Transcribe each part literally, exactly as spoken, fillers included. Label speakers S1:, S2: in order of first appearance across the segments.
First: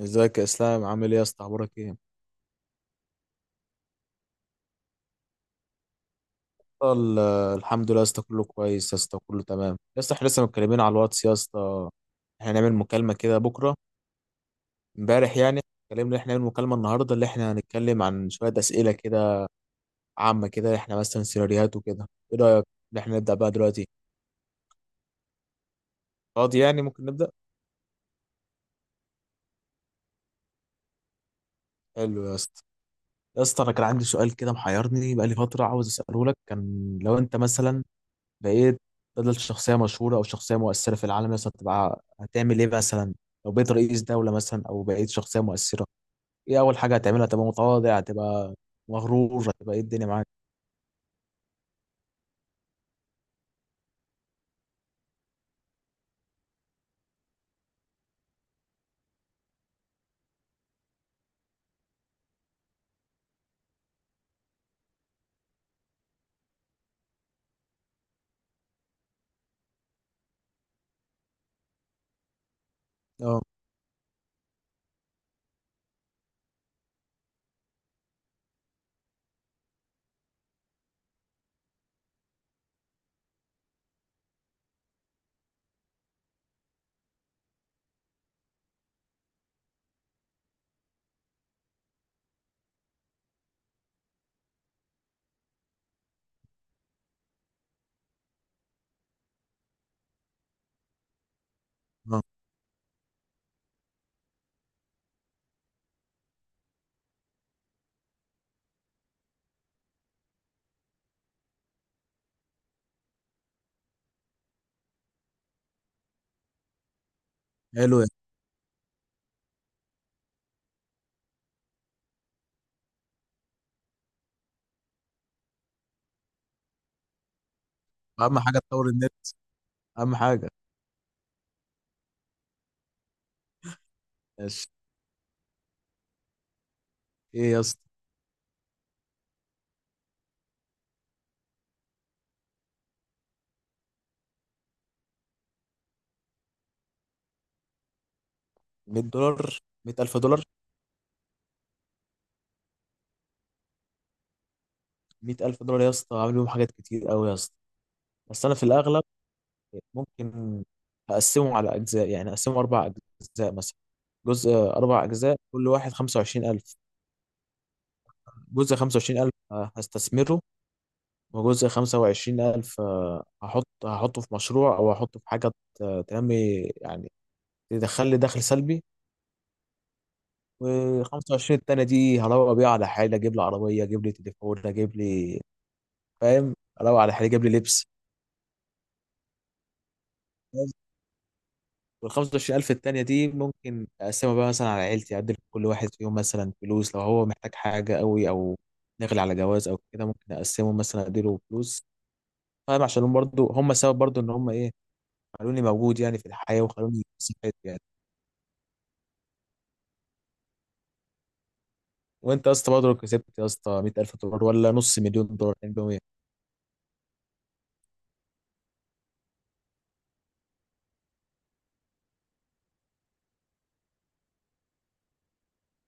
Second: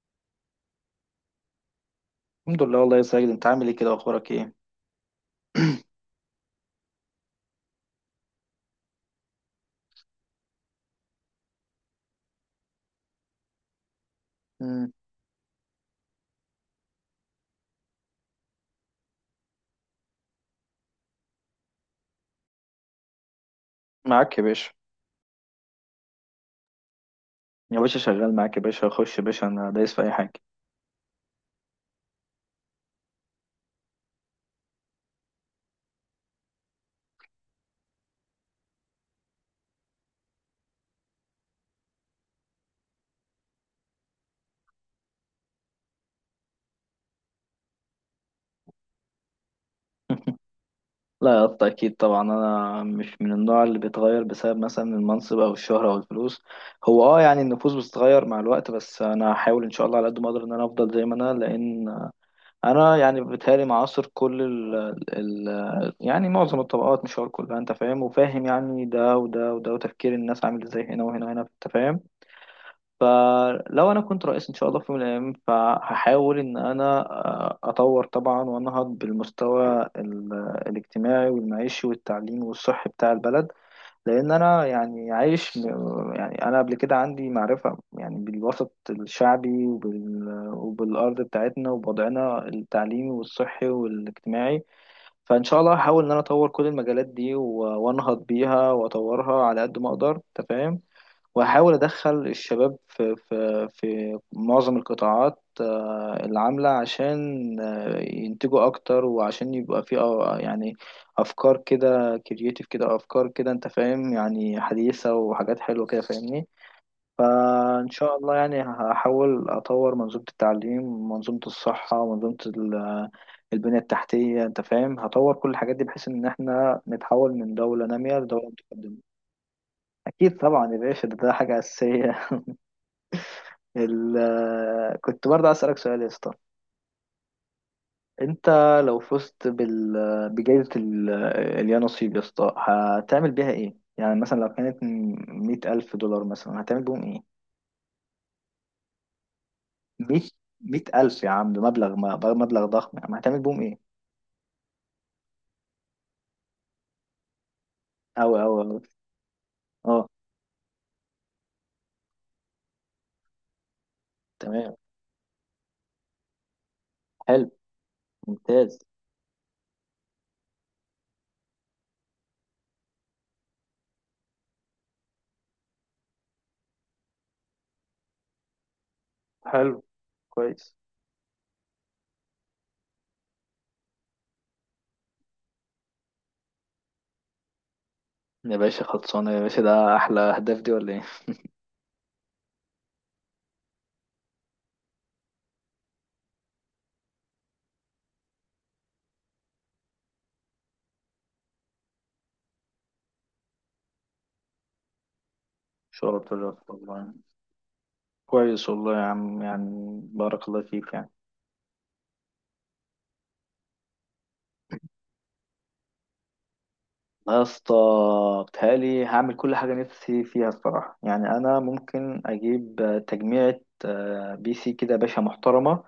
S1: ازيك يا اسلام؟ عامل ايه يا اسطى؟ اخبارك ايه؟
S2: الحمد لله والله يا سيد، انت عامل ايه كده واخبارك ايه؟
S1: ال- الحمد لله يا اسطى، كله كويس يا اسطى، كله تمام يا اسطى. احنا لسه متكلمين على الواتس يا اسطى، احنا هنعمل مكالمة كده بكرة
S2: مم.
S1: امبارح يعني. اتكلمنا ان احنا هنعمل مكالمة النهاردة اللي احنا هنتكلم عن شوية أسئلة كده عامة كده، احنا مثلا سيناريوهات وكده. ايه رأيك ان احنا نبدأ بقى دلوقتي؟
S2: معاك يا باشا.
S1: فاضي يعني؟ ممكن نبدأ؟
S2: يا باشا شغال معاك، يا باشا خش يا باشا، انا دايس في اي حاجه.
S1: حلو يا اسطى. يا اسطى انا كان عندي سؤال كده محيرني بقالي فترة، عاوز اسأله لك. كان لو انت مثلا بقيت بدل شخصية مشهورة أو شخصية مؤثرة في العالم مثلا، تبقى هتعمل إيه مثلا؟ لو بقيت رئيس دولة مثلا أو بقيت شخصية مؤثرة، إيه أول حاجة هتعملها؟ هتبقى متواضع؟ هتبقى مغرور؟ هتبقى إيه؟ الدنيا معاك.
S2: لا يا اسطى، اكيد طبعا انا مش من النوع اللي بيتغير بسبب مثلا المنصب او الشهره او الفلوس. هو اه يعني النفوس بتتغير مع الوقت، بس انا هحاول ان شاء الله على قد ما اقدر ان انا افضل زي ما انا، لان انا يعني بيتهيألي معاصر كل ال ال يعني معظم الطبقات، مش هقول كلها، انت فاهم، وفاهم يعني ده وده وده، وتفكير الناس عامل ازاي هنا وهنا وهنا، انت فاهم.
S1: أه،
S2: فلو انا كنت رئيس ان شاء الله في يوم من الايام، فهحاول ان انا آه، اطور طبعا وانهض بالمستوى ال- الاجتماعي والمعيشي والتعليمي والصحي بتاع البلد. لان انا يعني عايش م- يعني انا قبل كده عندي معرفة يعني بالوسط الشعبي وبال وبالارض بتاعتنا وبوضعنا التعليمي والصحي والاجتماعي. فان شاء الله هحاول ان انا اطور كل المجالات دي و- وانهض بيها واطورها على قد ما اقدر، تفهم. واحاول
S1: أه.
S2: ادخل الشباب في في في معظم القطاعات آه، اللي عامله، عشان آه، ينتجوا اكتر، وعشان يبقى في آه، يعني افكار كده كرييتيف كده، افكار كده انت فاهم، يعني حديثه وحاجات حلوه كده، فاهمني. فان
S1: حلو يعني.
S2: شاء الله يعني هحاول اطور منظومه التعليم، منظومه الصحه، ومنظومه ال- البنيه التحتيه، انت فاهم. هطور كل الحاجات دي بحيث ان احنا نتحول من دوله ناميه
S1: أهم
S2: لدوله
S1: حاجة تطور
S2: متقدمه.
S1: النت، أهم
S2: اكيد
S1: حاجة.
S2: طبعا يا باشا، ده ده حاجه اساسيه. ال...
S1: ماشي.
S2: كنت برضه عايز اسالك سؤال يا اسطى.
S1: إيه يا اسطى؟
S2: انت لو فزت بال... بجائزه ال... اليا نصيب يا اسطى، هتعمل بيها ايه؟ يعني مثلا لو كانت مية ألف دولار مثلا، هتعمل بيهم ايه؟
S1: مية دولار؟ 100000
S2: مية،
S1: دولار
S2: مية ألف يا عم، ده مبلغ ما- مبلغ ضخم يا عم، هتعمل بيهم ايه؟
S1: مية ألف دولار يا اسطى عامل بيهم حاجات كتير أوي يا اسطى.
S2: أو
S1: بس أنا
S2: أو
S1: في
S2: أو
S1: الأغلب
S2: اه.
S1: ممكن أقسمهم على أجزاء، يعني أقسمهم أربع أجزاء مثلا، جزء،
S2: تمام.
S1: أربع أجزاء كل واحد خمسة وعشرين ألف.
S2: حلو. ممتاز.
S1: جزء خمسة وعشرين ألف آه، هستثمره، وجزء خمسة وعشرين ألف آه، هحط، هحطه في مشروع او هحطه في حاجه ت- تنمي يعني، تدخل لي دخل سلبي.
S2: حلو. كويس.
S1: و25 التانية دي هروق بيها على حالي، اجيب لي عربيه، اجيب لي تليفون، اجيب لي، فاهم؟ اروق على حالي، اجيب لي لبس.
S2: يا باشا خلصانة، يا باشا ده أحلى أهداف، دي ولا إيه؟
S1: وال خمسة وعشرين ألف التانية دي ممكن اقسمها بقى مثلا على عيلتي، ادي لكل واحد فيهم مثلا فلوس لو هو محتاج حاجه قوي او داخل على جواز او كده، ممكن اقسمه مثلا اديله فلوس، فاهم؟ عشان هم برضه هم سبب برضه ان هم ايه، خلوني موجود يعني في
S2: شرف الرب
S1: الحياة، وخلوني
S2: والله.
S1: كسبت يعني.
S2: كويس والله يا عم، يعني بارك الله فيك.
S1: وانت يا اسطى برضه لو كسبت يا اسطى مية ألف دولار ولا نص مليون دولار مئتين؟
S2: لا يا اسطى، بتهيألي هعمل كل حاجة نفسي فيها الصراحة. يعني أنا ممكن أجيب آه، تجميعة آه، بي سي كده يا باشا محترمة،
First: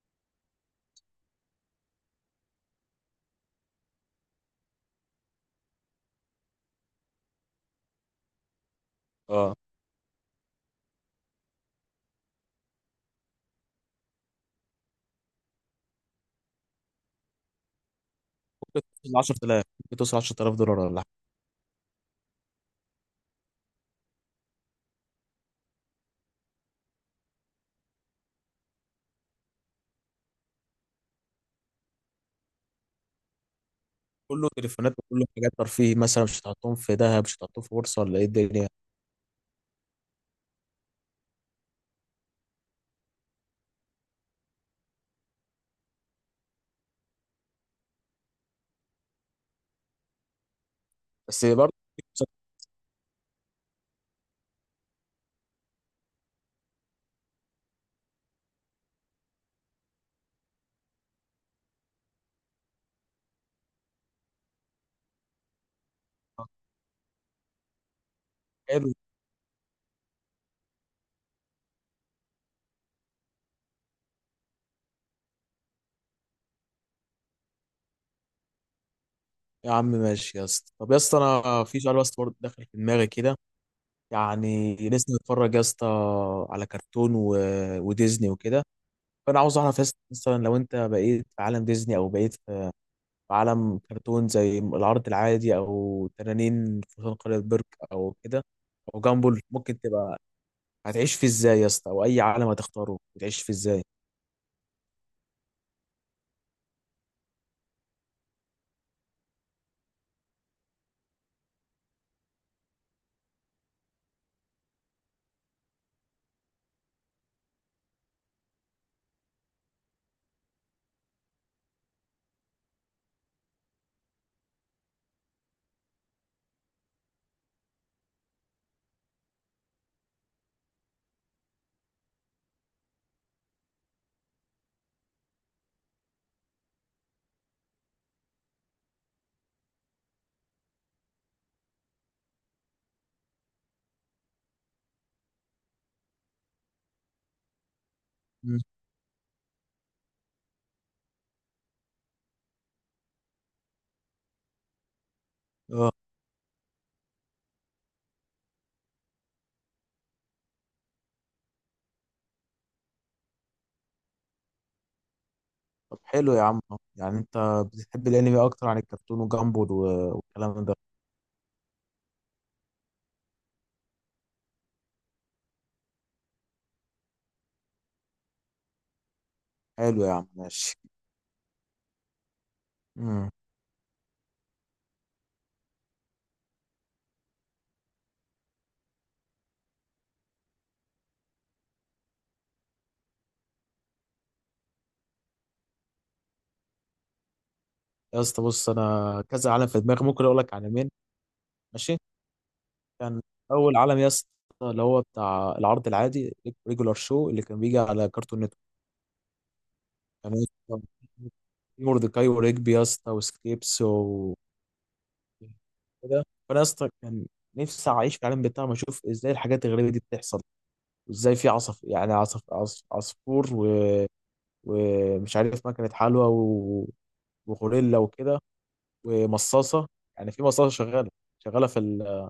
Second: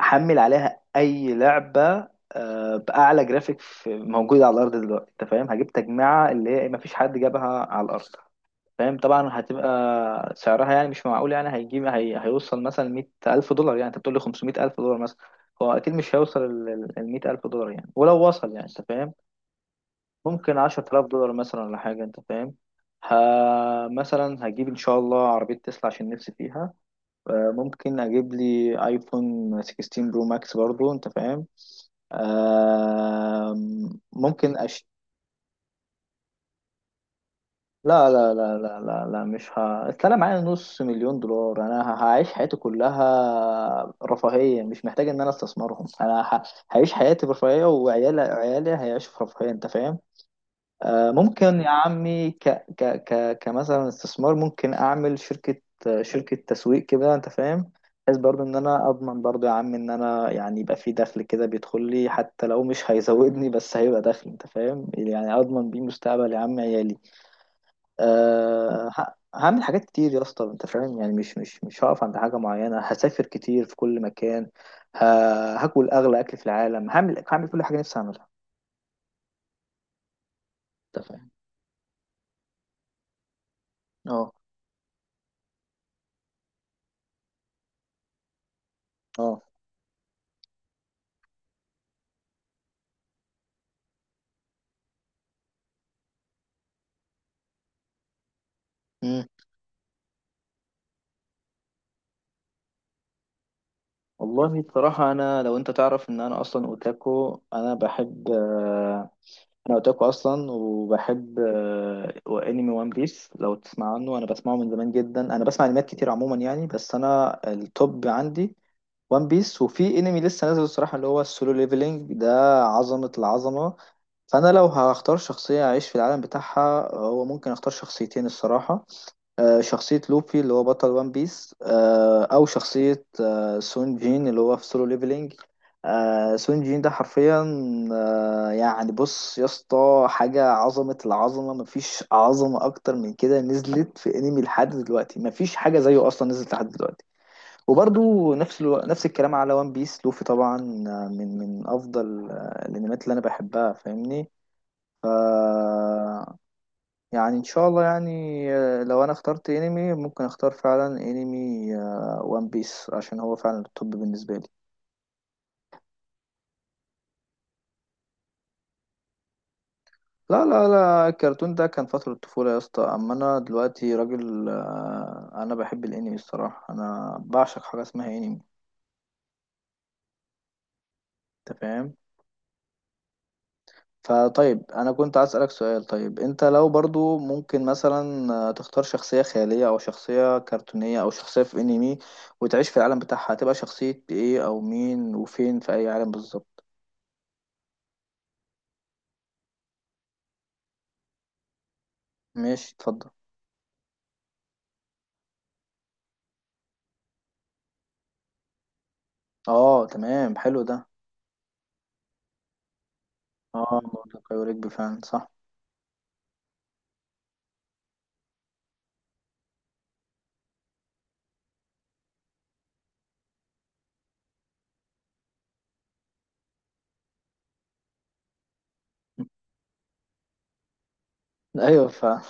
S2: أحمل عليها أي لعبة آه، بأعلى جرافيك في- موجودة على الأرض دلوقتي، أنت فاهم. هجيب تجميعة اللي هي إيه، مفيش حد جابها على الأرض، فاهم. طبعا
S1: اه.
S2: هتبقى سعرها يعني مش معقول، يعني هيجيب هي... هيوصل مثلا مية ألف دولار، يعني أنت بتقول لي خمسمية ألف دولار مثلا. هو أكيد مش هيوصل ال ال- المية ألف دولار، يعني ولو وصل يعني أنت
S1: ممكن
S2: فاهم.
S1: توصل عشرة آلاف، ممكن توصل 10000
S2: ممكن
S1: دولار
S2: عشرة
S1: ولا
S2: آلاف
S1: حاجة.
S2: دولار مثلا ولا حاجة، أنت فاهم. ه... مثلا هجيب إن شاء الله عربية تسلا عشان نفسي فيها. آه، ممكن أجيب لي آيفون ستة عشر برو ماكس برضو، أنت فاهم. آه،
S1: كله
S2: ممكن أش.
S1: تليفونات وكله حاجات ترفيه مثلا؟ مش هتحطهم في ذهب؟ مش هتحطهم في بورصة؟
S2: لا
S1: ولا ايه
S2: لا لا
S1: الدنيا؟
S2: لا لا لا، مش ه... أصل أنا معايا نص مليون دولار، أنا ه- هعيش حياتي كلها رفاهية، مش محتاج إن أنا أستثمرهم. أنا ه... هعيش حياتي برفاهية، وعيالي عيالي هيعيشوا في رفاهية، أنت فاهم. آه،
S1: بس
S2: ممكن يا
S1: برضه.
S2: عمي ك ك ك كمثلا استثمار، ممكن اعمل شركة آه، شركة تسويق كده، انت فاهم. بحيث برضو ان انا اضمن برضو يا عم، ان انا يعني يبقى في دخل كده بيدخل لي، حتى لو مش هيزودني، بس هيبقى دخل، انت فاهم، يعني اضمن بيه مستقبل يا عم عيالي. أه
S1: حلو
S2: ه- هعمل حاجات كتير يا اسطى، انت فاهم، يعني مش مش مش هقف عند حاجة معينة. هسافر كتير في كل مكان، ه- هاكل اغلى اكل في العالم، هعمل هعمل كل حاجة نفسي اعملها.
S1: يا عم، ماشي يا اسطى. طب يا
S2: انت
S1: اسطى،
S2: فاهم.
S1: انا في سؤال بس برضه داخل في دماغي كده،
S2: اه.
S1: يعني لسه متفرج يا اسطى على كرتون و وديزني وكده. فانا
S2: اه.
S1: عاوز اعرف يا اسطى، مثلا لو انت بقيت في عالم ديزني او بقيت عالم كرتون زي العرض العادي، او تنانين فرسان قرية برك او كده، او جامبل، ممكن تبقى هتعيش فيه ازاي يا اسطى؟ او اي عالم هتختاره هتعيش فيه ازاي؟
S2: والله بصراحة أنا، لو أنت تعرف إن أنا أصلا أوتاكو، أنا بحب آه، أنا أوتاكو أصلا، وبحب آه، أنمي. وان بيس لو تسمع عنه، أنا بسمعه من زمان جدا، أنا بسمع أنميات كتير عموما يعني، بس أنا التوب عندي وان بيس، وفي أنمي لسه نازل الصراحة اللي هو السولو ليفلينج ده، عظمة العظمة. فأنا لو هختار شخصية أعيش في العالم بتاعها، هو ممكن أختار شخصيتين الصراحة. آه، شخصية لوفي اللي هو بطل وان بيس، آه، أو شخصية آه، سون جين اللي هو في سولو ليفلينج. آه، سون جين ده حرفيا آه، يعني، بص يا اسطى، حاجة عظمة العظمة، مفيش عظمة أكتر من كده نزلت في أنمي لحد دلوقتي، مفيش حاجة زيه أصلا نزلت لحد دلوقتي. وبرضو
S1: مم.
S2: نفس الو... نفس الكلام على وان بيس لوفي طبعا. آه، من من أفضل آه، الأنميات اللي أنا بحبها،
S1: اه.
S2: فاهمني. يعني ان شاء الله يعني آه، لو انا اخترت انمي، ممكن اختار فعلا انمي وان بيس، عشان هو فعلا التوب بالنسبه لي.
S1: طب حلو يا عم. يعني انت بتحب الانمي اكتر عن الكرتون وجامبل و-
S2: لا
S1: والكلام
S2: لا
S1: ده.
S2: لا، الكرتون ده كان فتره الطفوله يا اسطى، اما انا دلوقتي راجل آه، انا بحب الانمي الصراحه، انا بعشق حاجه اسمها انمي،
S1: حلو يا عم، ماشي.
S2: انت فاهم.
S1: امم.
S2: فطيب انا كنت عايز اسالك سؤال. طيب انت لو برضو ممكن مثلا آه، تختار شخصيه خياليه او شخصيه كرتونيه او شخصيه في انمي وتعيش في العالم بتاعها، هتبقى شخصيه ايه او مين، وفين في اي عالم بالظبط؟
S1: يا اسطى بص، انا كذا عالم في دماغي، ممكن اقول لك عالمين. ماشي.
S2: ماشي، اتفضل.
S1: كان اول عالم يا اسطى اللي هو بتاع العرض العادي، ريجولار شو اللي كان بيجي على كرتون نتورك.
S2: اه تمام،
S1: كان
S2: حلو ده.
S1: اسطى في موردكاي وريجبي يا اسطى
S2: اه
S1: وسكريبس
S2: منطقي،
S1: و
S2: ورجبي فعلا صح.
S1: كده فانا يا اسطى كان نفسي اعيش في العالم بتاعهم، اشوف ازاي الحاجات الغريبه دي بتحصل، وازاي في عصف، يعني عصف عصف عصفور و ومش عارف مكنه حلوى و وغوريلا وكده ومصاصه. يعني في مصاصه شغاله، شغاله في
S2: ايوه فعلا.
S1: ال...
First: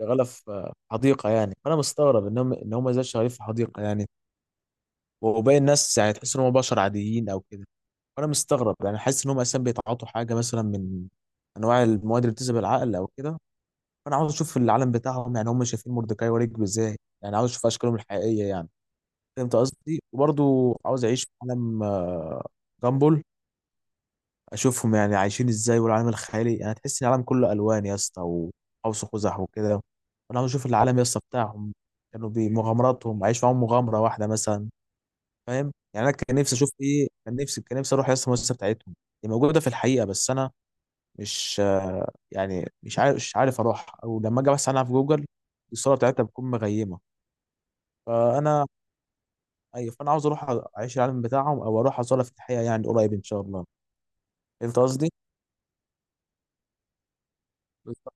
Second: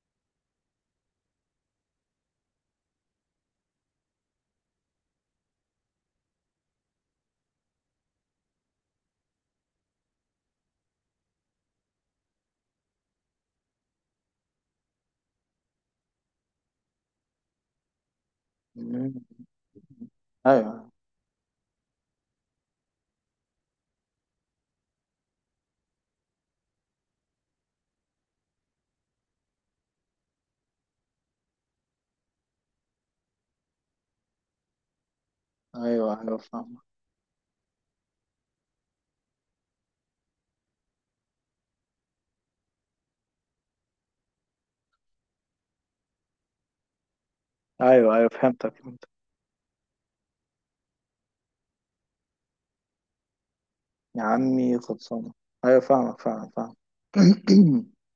S1: شغاله في حديقه يعني. فانا مستغرب ان هم ان هم ازاي شغالين في حديقه يعني، وباقي الناس يعني تحس ان هم بشر عاديين او كده. وانا مستغرب، يعني حاسس ان هم اساسا بيتعاطوا حاجه مثلا من انواع المواد اللي بتذهب العقل او كده. فانا عاوز اشوف العالم بتاعهم، يعني هم شايفين مردكاي ورجبي ازاي، يعني عاوز اشوف اشكالهم الحقيقيه يعني.
S2: مم.
S1: فهمت قصدي؟ وبرضو
S2: ايوه،
S1: عاوز اعيش في عالم آه، جامبل، اشوفهم يعني عايشين ازاي، والعالم الخيالي يعني تحس ان العالم كله الوان يا اسطى، وقوس قزح وكده. وانا عاوز اشوف العالم يا اسطى بتاعهم، كانوا بمغامراتهم، عايش معاهم مغامره واحده مثلا. فاهم يعني؟
S2: ايوه،
S1: انا كان
S2: ايوه
S1: نفسي اشوف
S2: فاهمك.
S1: ايه، كان نفسي كان نفسي اروح يا اسطى المؤسسه بتاعتهم. هي موجوده في الحقيقه، بس انا مش آه، يعني مش عارف مش عارف اروح، او لما اجي بس عنها في جوجل الصوره بتاعتها بتكون مغيمه.
S2: ايوه، ايوه،
S1: فانا
S2: فهمتك فهمتك.
S1: ايوه، فانا عاوز اروح اعيش العالم بتاعهم، او اروح ازورها في الحقيقه يعني قريب ان شاء الله.
S2: يا عمي
S1: انت قصدي
S2: خلصانه. ايوه فاهمك، فعلا فاهم.
S1: بالظبط.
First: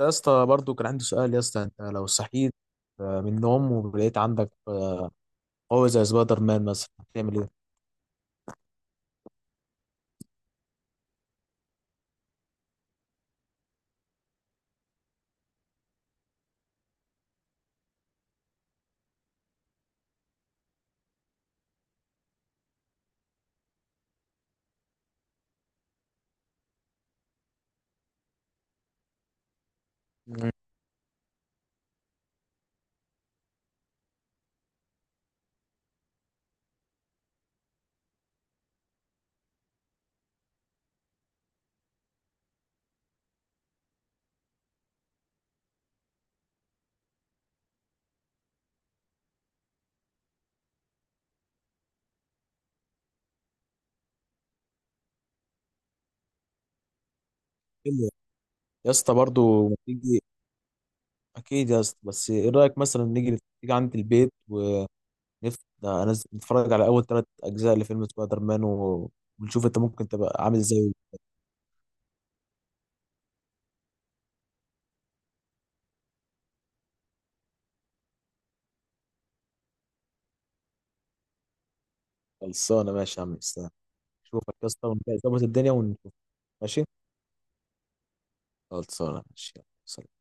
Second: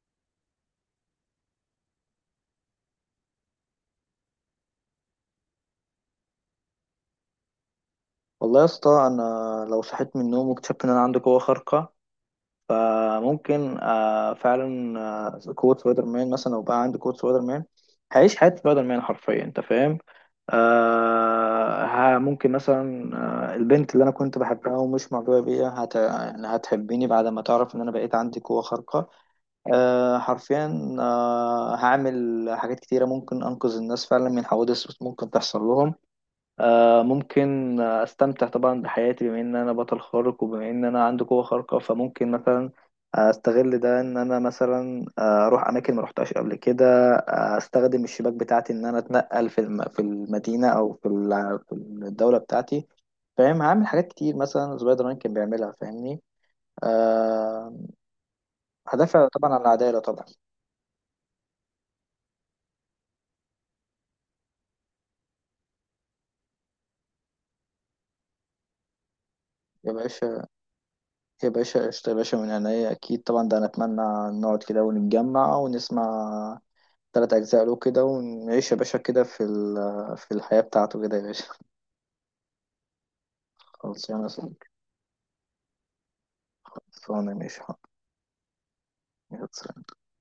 S1: يا اسطى برضو كان عندي سؤال يا اسطى، انت لو صحيت آه، من النوم ولقيت عندك آه، قوة زي سبايدر مان مثلا، هتعمل ايه؟
S2: والله يا اسطى انا لو صحيت من النوم واكتشفت ان انا عندي قوه خارقه، فممكن آه، فعلا آه، قوة سبايدر مان مثلا. لو بقى عندي قوة سبايدر مان، هعيش حياة سبايدر مان حرفيا، انت فاهم. آه ها ممكن مثلا آه البنت اللي انا كنت بحبها ومش معجبه بيها هت... يعني هتحبني بعد ما تعرف ان انا بقيت عندي قوه خارقه. آه
S1: مم.
S2: حرفيا، آه هعمل حاجات كتيره، ممكن انقذ الناس فعلا من حوادث ممكن تحصل لهم. آه، ممكن آه، استمتع طبعا بحياتي، بما ان انا بطل خارق، وبما ان انا عندي قوة خارقة، فممكن مثلا استغل ده، ان انا مثلا آه، اروح اماكن ما روحتهاش قبل كده. آه، استخدم الشباك بتاعتي ان انا اتنقل في الم- في المدينة او في ال- في الدولة بتاعتي، فاهم. هعمل حاجات كتير مثلا سبايدر مان كان بيعملها، فاهمني. أه
S1: حلو. يا اسطى
S2: هدافع طبعا عن
S1: برضو ما
S2: العدالة
S1: تيجي.
S2: طبعا.
S1: اكيد يا اسطى، بس ايه رايك مثلا نيجي نيجي عند البيت، نفسي ده أنا نتفرج على أول ثلاث أجزاء لفيلم سبايدر مان و ونشوف أنت
S2: يا
S1: ممكن تبقى
S2: باشا،
S1: عامل إزاي.
S2: يا باشا قشطة يا باشا، من عينيا أكيد طبعا. ده أنا أتمنى نقعد كده ونتجمع ونسمع تلات أجزاء له كده، ونعيش يا باشا كده في ال- في الحياة بتاعته كده يا باشا.
S1: خلصانة، ماشي يا عم إسلام.
S2: خلصانة يا
S1: شوفك يا
S2: صديقي.
S1: اسطى ونظبط الدنيا ونشوف. ماشي.
S2: خلصانة ماشي حاضر.
S1: خلصانة،
S2: يلا،
S1: ماشي
S2: سلام.
S1: يلا.